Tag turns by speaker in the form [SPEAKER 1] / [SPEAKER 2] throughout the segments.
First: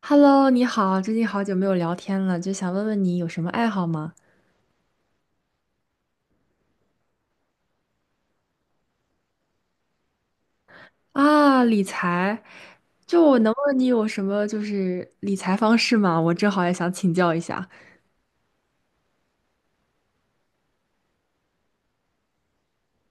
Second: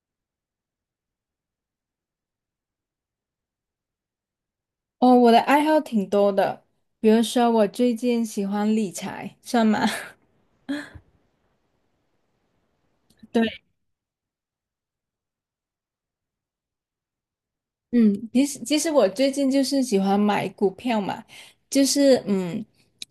[SPEAKER 1] Hello，你好，最近好久没有聊天了，就想问问你有什么爱好吗？
[SPEAKER 2] 哦，我的爱好挺多的，比如说我最近喜欢理财，算吗？
[SPEAKER 1] 啊，理财，就 我能
[SPEAKER 2] 对，
[SPEAKER 1] 问你有什么理财方式吗？我正好也想请教一下。
[SPEAKER 2] 嗯，其实我最近就是喜欢买股票嘛，就是嗯，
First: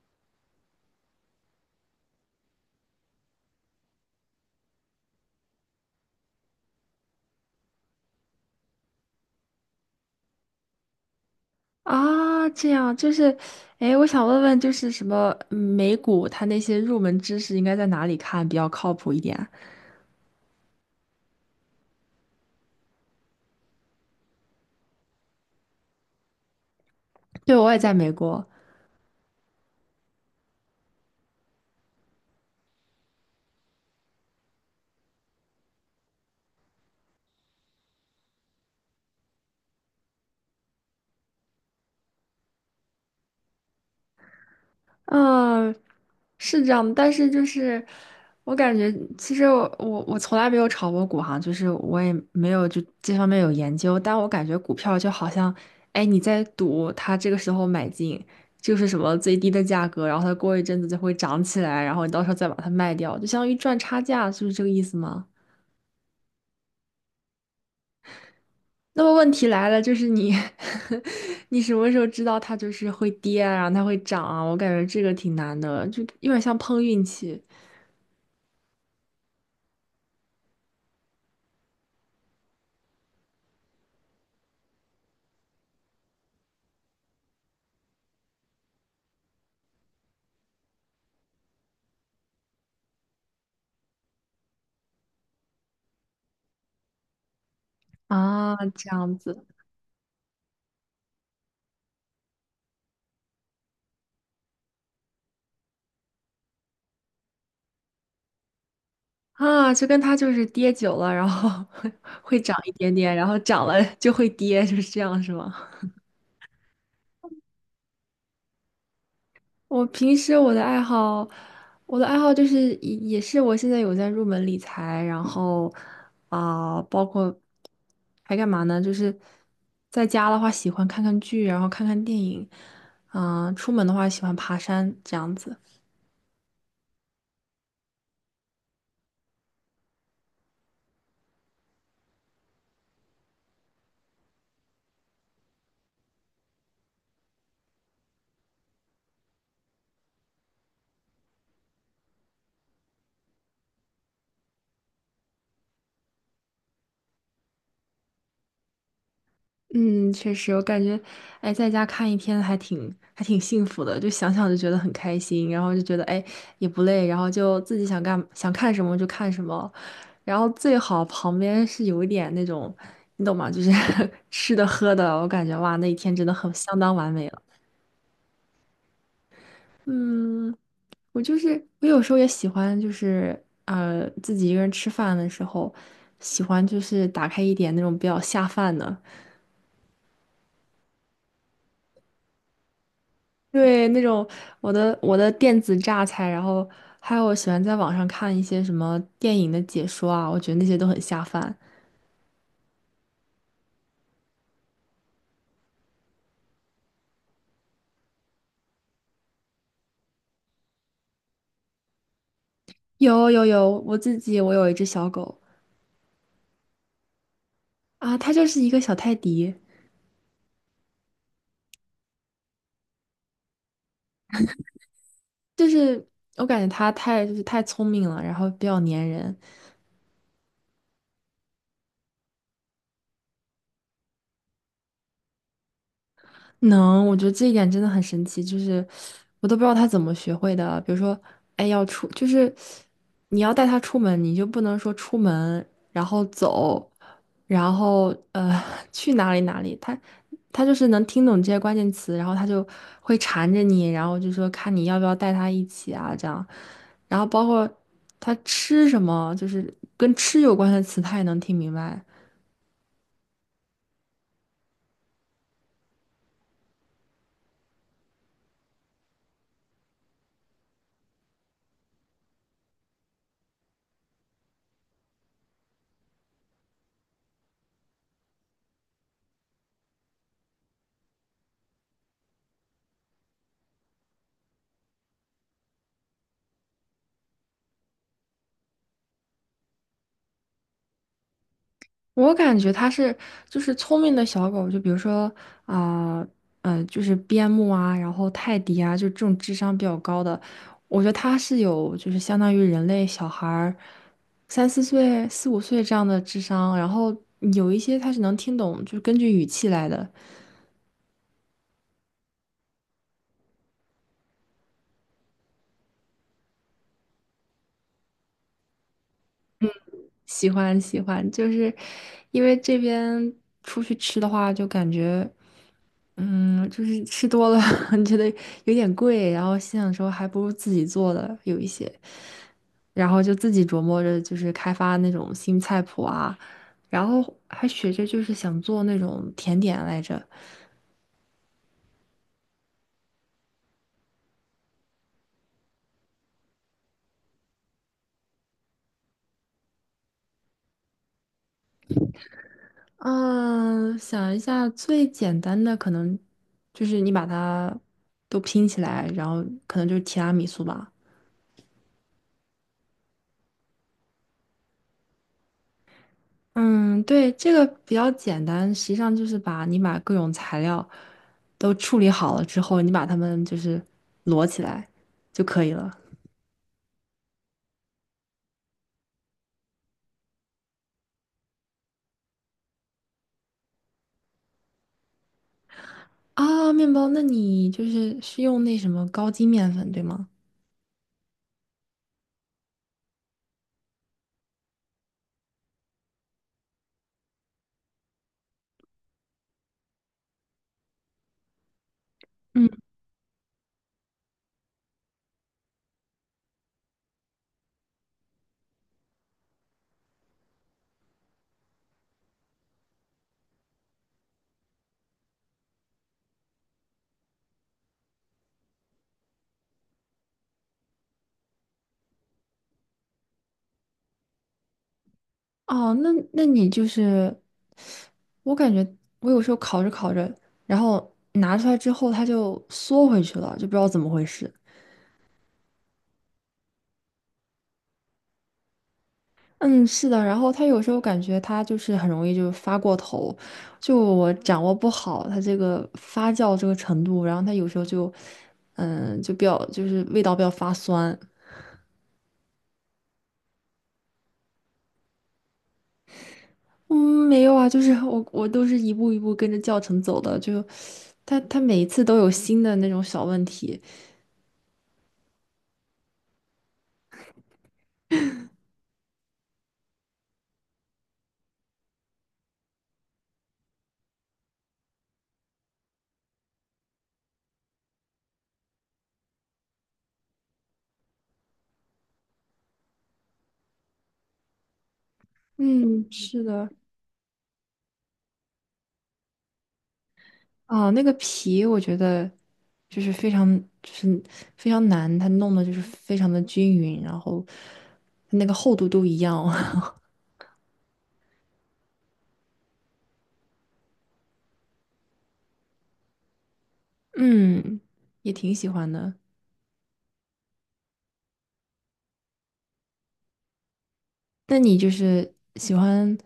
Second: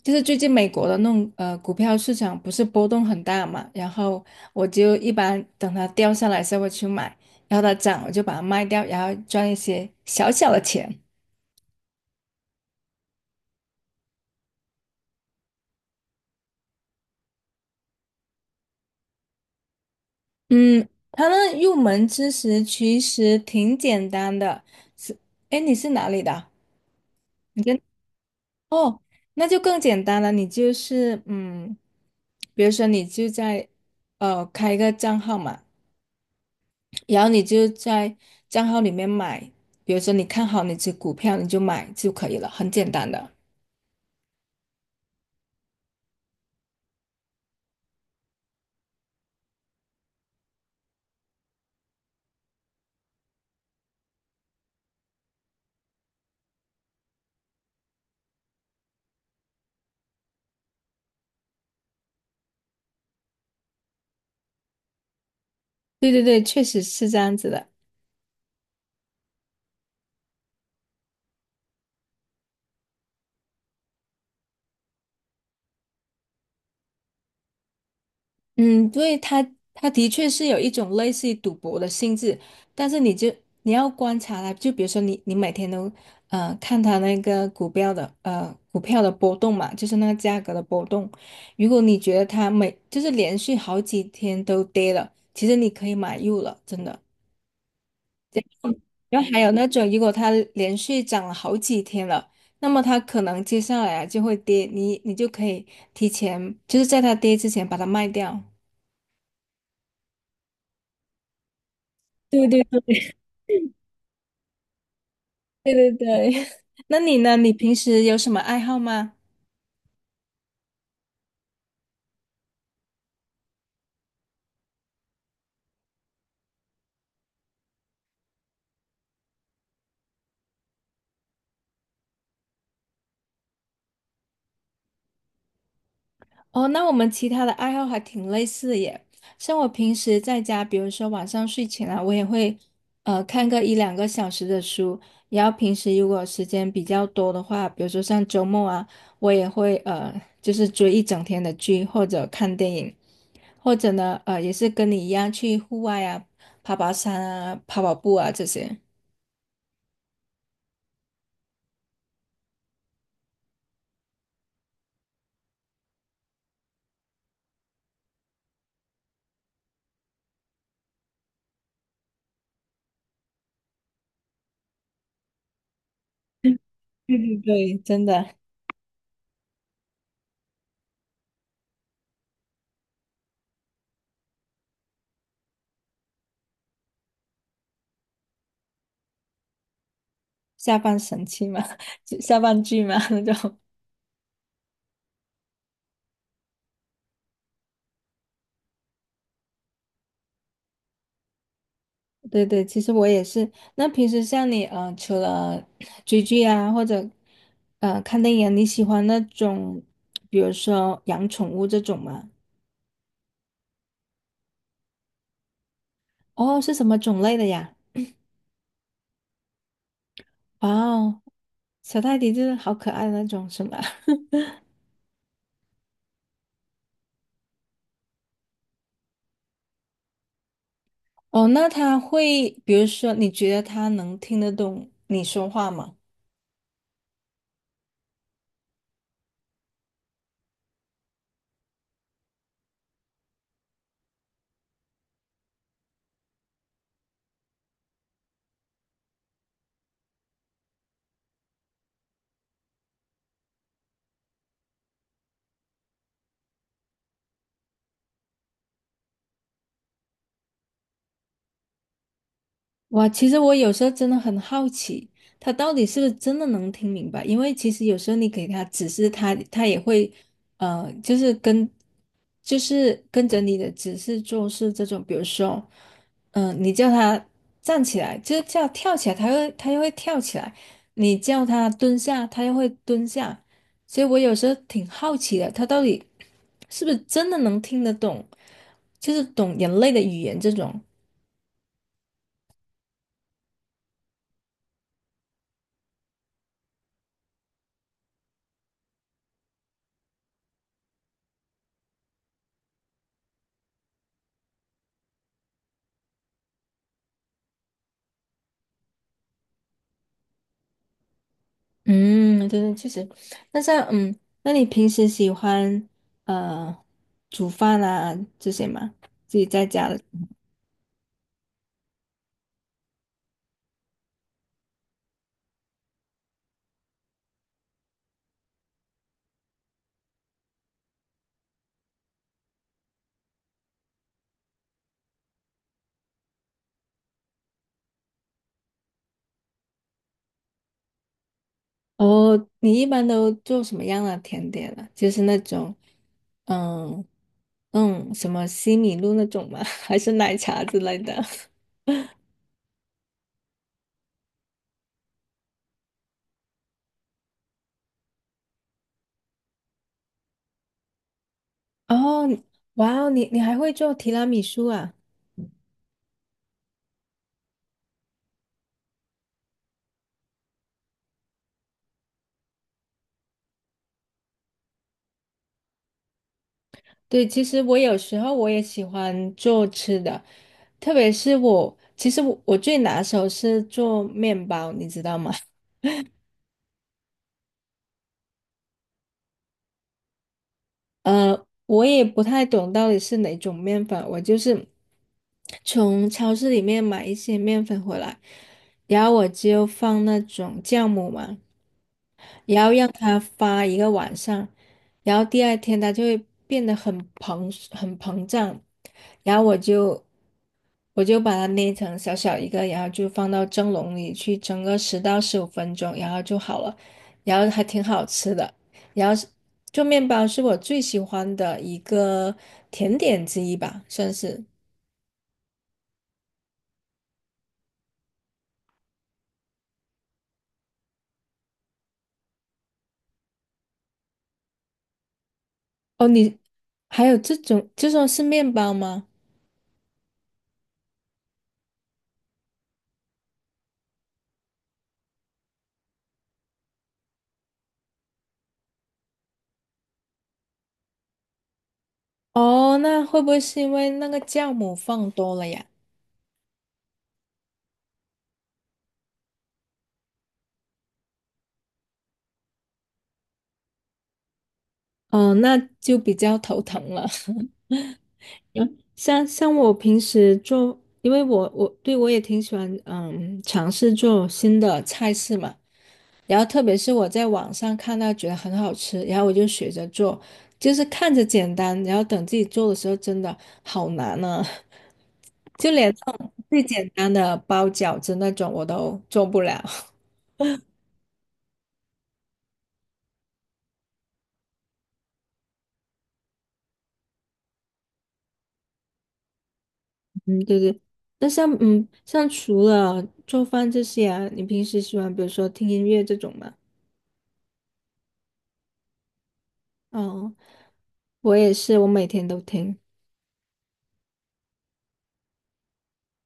[SPEAKER 2] 就是最近美国的那种股票市场不是波动很大嘛，然后我就一般等它掉下来才时候我去买，然后它涨我就把它卖掉，然后赚一些小小的钱。
[SPEAKER 1] 啊，这样就是，哎，我想问问就是什么美股它那些入门知识应该在哪里看比较靠谱一点？
[SPEAKER 2] 嗯，它那入门知识其实挺简单的，是，哎，你是哪里的？
[SPEAKER 1] 对，
[SPEAKER 2] 你
[SPEAKER 1] 我也
[SPEAKER 2] 跟。
[SPEAKER 1] 在美国。
[SPEAKER 2] 哦，那就更简单了。你就是比如说你就在开一个账号嘛，然后你就在账号里面买，比如说你看好哪只股票，你就买就可以了，很简单的。
[SPEAKER 1] 嗯，是这样的，但是就是我感觉，其实我从来没有炒过股哈，就是我也没有就这方面有研究，但我感觉股票就好像，哎，你在赌它这个时候买进就是什么最低的价格，然后它过一阵子就会涨起来，然后你到时候再把它卖掉，就相当于赚差价，是不是这个意思吗？
[SPEAKER 2] 对对对，确实是这样子的。
[SPEAKER 1] 那么问题来了，就是你 你什么时候知道它就是会跌啊然后它会涨啊？我感觉这个挺难的，就有点像碰运气。
[SPEAKER 2] 嗯，对，它的确是有一种类似于赌博的性质，但是你要观察它，就比如说你每天都看它那个股票的波动嘛，就是那个价格的波动。如果你觉得它就是连续好几天都跌了，其实你可以买入了，真的。
[SPEAKER 1] 啊，这样
[SPEAKER 2] 然后还
[SPEAKER 1] 子
[SPEAKER 2] 有那种如果它连续涨了好几天了，那么它可能接下来啊就会跌，你就可以提前就是在它跌之前把它卖掉。
[SPEAKER 1] 啊，就跟他就是跌久了，然后 会
[SPEAKER 2] 对
[SPEAKER 1] 涨
[SPEAKER 2] 对
[SPEAKER 1] 一点点，然后涨了就会跌，就是这样，是吗？
[SPEAKER 2] 对对对，那你呢？你平时有什么爱好吗？
[SPEAKER 1] 我平时我的爱好，我的爱好就是也是我现在有在入门理财，然后啊、包括还干嘛呢？就是在家的话喜欢看看剧，然后看看电影，嗯、出门的话喜欢爬山这样子。
[SPEAKER 2] 哦，那我们其他的爱好还挺类似的耶。像我平时在家，比如说晚上睡前啊，我也会看个一两个小时的书。然后平时如果时间比较多的话，比如说像周末啊，我也会就是追一整天的剧或者看电影，或者呢也是跟你一样去户外啊，爬爬山啊，跑跑步啊这些。
[SPEAKER 1] 嗯，确实，我感觉，哎，在家看一天还挺幸福的，就想想就觉得很开心，然后就觉得哎也不累，然后就自己想干想看什么就看什么，然后最好旁边是有一点那种，你懂吗？就是 吃的喝的，我感觉哇，那一天真的 很
[SPEAKER 2] 对
[SPEAKER 1] 相当完美
[SPEAKER 2] 对
[SPEAKER 1] 了。
[SPEAKER 2] 对，真的。
[SPEAKER 1] 嗯，我就是我有时候也喜欢，就是自己一个人吃饭的时候，喜欢就是打开一点那种比较下饭的。
[SPEAKER 2] 下半神器嘛，就下半句嘛 那种。
[SPEAKER 1] 对，那种我的电子榨菜，然后还有我喜欢在网上看一些什么电影的解说啊，我觉得那些都很下饭。
[SPEAKER 2] 对对，其实我也是。那平时像你，除了 追剧啊，或者看电影啊你喜欢那种，比如说养宠物这种吗？
[SPEAKER 1] 有，我自己我有一只小狗
[SPEAKER 2] 哦，是什么种类的呀？
[SPEAKER 1] 啊，它就是一个小泰迪，
[SPEAKER 2] 哇哦，小泰迪就是好可爱的那种，是吗？
[SPEAKER 1] 就是我感觉它太就是太聪明了，然后比较粘人。
[SPEAKER 2] 哦，那它会，比如说，你觉得它能听得懂你说话吗？
[SPEAKER 1] 能，我觉得这一点真的很神奇，就是我都不知道他怎么学会的。比如说，哎，要出，就是你要带他出门，你就不能说出门，然后走，然后去哪里哪里。他能听懂这些关键词，然后他就会缠着你，然后就说看你要不要带他一起啊，这样。然后包括他吃什么，就是跟吃有关的词，他也能听明白。
[SPEAKER 2] 哇，其实我有时候真的很好奇，他到底是不是真的能听明白？因为其实有时候你给他指示他，他也会，呃，就是跟，就是跟着你的指示做事这种。比如说，你叫他站起来，就是叫跳起来，他又会跳起来；你叫他蹲下，他又会蹲下。所以我有时候挺好奇的，他到底是不是真的能听得懂，就是懂人类的语言这种。
[SPEAKER 1] 我感觉它是就是聪明的小狗，就比如说啊，嗯，就是边牧啊，然后泰迪啊，就这种智商比较高的，我觉得它是有就是相当于人类小孩儿三四岁、四五岁这样的智商，然后有一些它是能听懂，就是根据语气来的。
[SPEAKER 2] 嗯，对对，确实。那像嗯，那你平时喜欢呃煮饭啊这些吗？自己在家的
[SPEAKER 1] 喜欢喜欢，就是因为这边出去吃的话，就感觉。嗯，就是吃多了 觉得有点贵，然后心想说还不如自己做的有一些，然后就自己琢磨着就是开发那种新菜谱啊，然后还学着就是想做那种甜点来着。
[SPEAKER 2] 哦，你一般都做什么样的甜点啊？就是那种嗯什么西米露那种吗？还是奶茶之类的？
[SPEAKER 1] 嗯，想一下最简单的可能就是你把它都拼起来，然后可能就是提拉米苏吧。
[SPEAKER 2] 哦，哇哦，你还会做提拉米苏啊？
[SPEAKER 1] 嗯，对，这个比较简单，实际上就是把你把各种材料都处理好了之后，你把它们就是摞起来就可以了。
[SPEAKER 2] 对，其实我有时候我也喜欢做吃的，特别是我，其实我最拿手是做面包，你知道吗？
[SPEAKER 1] 啊，面包，那你就是是用那什么高筋面粉，对吗？
[SPEAKER 2] 我也不太懂到底是哪种面粉，我就是从超市里面买一些面粉回来，然后我就放那种酵母嘛，然
[SPEAKER 1] 嗯，
[SPEAKER 2] 后让它发一个晚上，然后第二天它就会变得很膨胀，然后我就把它捏成小小一个，然后就放到蒸笼里去蒸个10到15分钟，然后就好了，然后还挺好吃的。然后是做面包是我最喜欢的一个甜点之一吧，算是。
[SPEAKER 1] 哦，那那你就是，我感觉我有时候烤着烤着，然后拿出来之后它就缩回去了，就不知道怎么回事。
[SPEAKER 2] 哦，你还有这种是面包吗？
[SPEAKER 1] 嗯，是的，然后他有时候感觉他就是很容易就发过头，就我掌握不好他这个发酵这个程度，然后他有时候就，嗯，就比较就是味道比较发酸。
[SPEAKER 2] 哦，那会不会是因为那个酵母放多了呀？
[SPEAKER 1] 嗯，没有啊，就是 我都是一步一步跟着教程走的，就他每一次都有新的那种小问题。
[SPEAKER 2] 哦，那就比较头疼了。嗯，像我平时做，因为我也挺喜欢尝试做新的菜式嘛，然后特别是我在网上看到觉得很好吃，然后我就学着做，就是看着简单，然后等自己做的时候真的好难呢、啊 就连
[SPEAKER 1] 嗯，
[SPEAKER 2] 这种
[SPEAKER 1] 是
[SPEAKER 2] 最
[SPEAKER 1] 的，
[SPEAKER 2] 简单的包饺子那种我都做不了。
[SPEAKER 1] 啊，那个皮我觉得就是非常就是非常难，它弄的就是非常的均匀，然后那个厚度都一样。
[SPEAKER 2] 嗯，对对。那像嗯像除了做饭这些啊，你平时喜欢比如说听音乐这种吗？
[SPEAKER 1] 嗯，也挺喜欢的。
[SPEAKER 2] 哦，我也是，我每天都听。
[SPEAKER 1] 那你就是喜欢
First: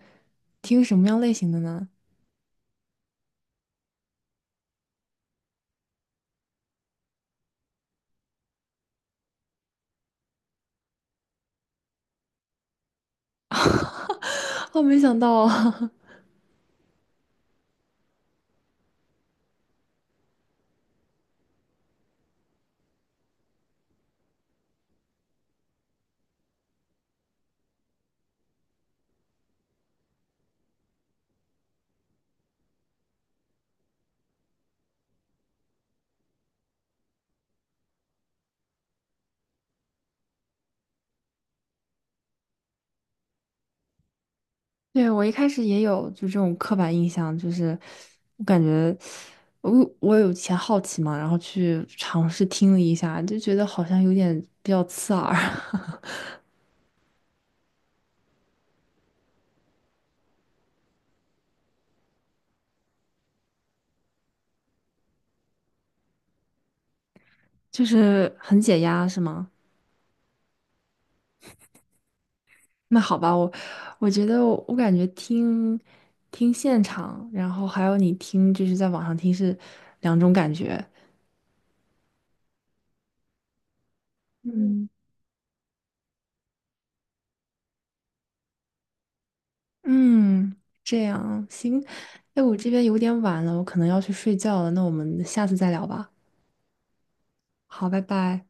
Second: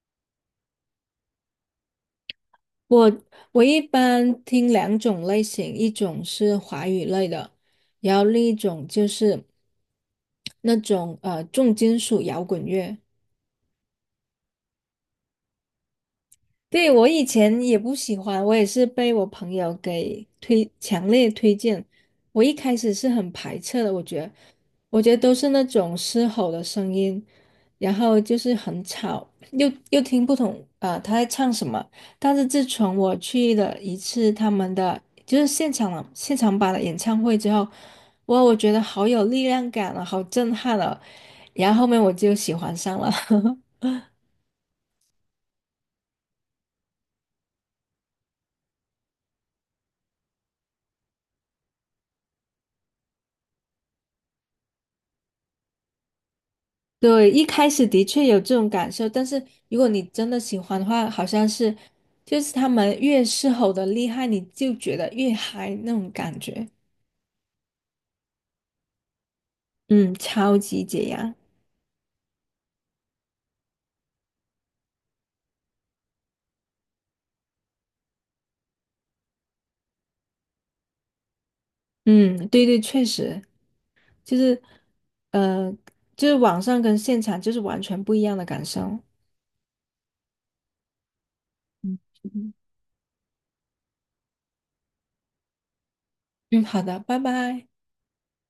[SPEAKER 1] 听什么样类型的呢？
[SPEAKER 2] 我我一般听两种类型，一种是华语类的，然后另一种就是那种重金属摇滚乐。
[SPEAKER 1] 我没想到啊。
[SPEAKER 2] 对，我以前也不喜欢，我也是被我朋友给推，强烈推荐。我一开始是很排斥的，我觉得都是那种嘶吼的声音，然后就是很吵，又听不懂啊、他在唱什么。但是自从我去了一次他们的就是现场版的演唱会之后，哇，我觉得好有力量感了，好震撼了。然后后面我就喜欢上了。
[SPEAKER 1] 对，我一开始也有就这种刻板印象，就是我感觉我我有以前好奇嘛，然后去尝试听了一下，就觉得好像有点比较刺耳。
[SPEAKER 2] 对，一开始的确有这种感受，但是如果你真的喜欢的话，好像是就是他们越狮吼的厉害，你就觉得越嗨那种感觉。
[SPEAKER 1] 就是很解压，是吗？
[SPEAKER 2] 嗯，超级解压。
[SPEAKER 1] 那好吧，我觉得我感觉听现场，然后还有你听就是在网上听是两种感觉。
[SPEAKER 2] 嗯，对对，确实就是，
[SPEAKER 1] 嗯
[SPEAKER 2] 呃，就是网上跟现场就是完全不一样的感受。
[SPEAKER 1] 嗯，这样行。哎，
[SPEAKER 2] 嗯，
[SPEAKER 1] 我这边有点晚了，我可能要去睡觉了。那我们下次再聊吧。
[SPEAKER 2] 嗯好的，拜拜。
[SPEAKER 1] 好，拜拜。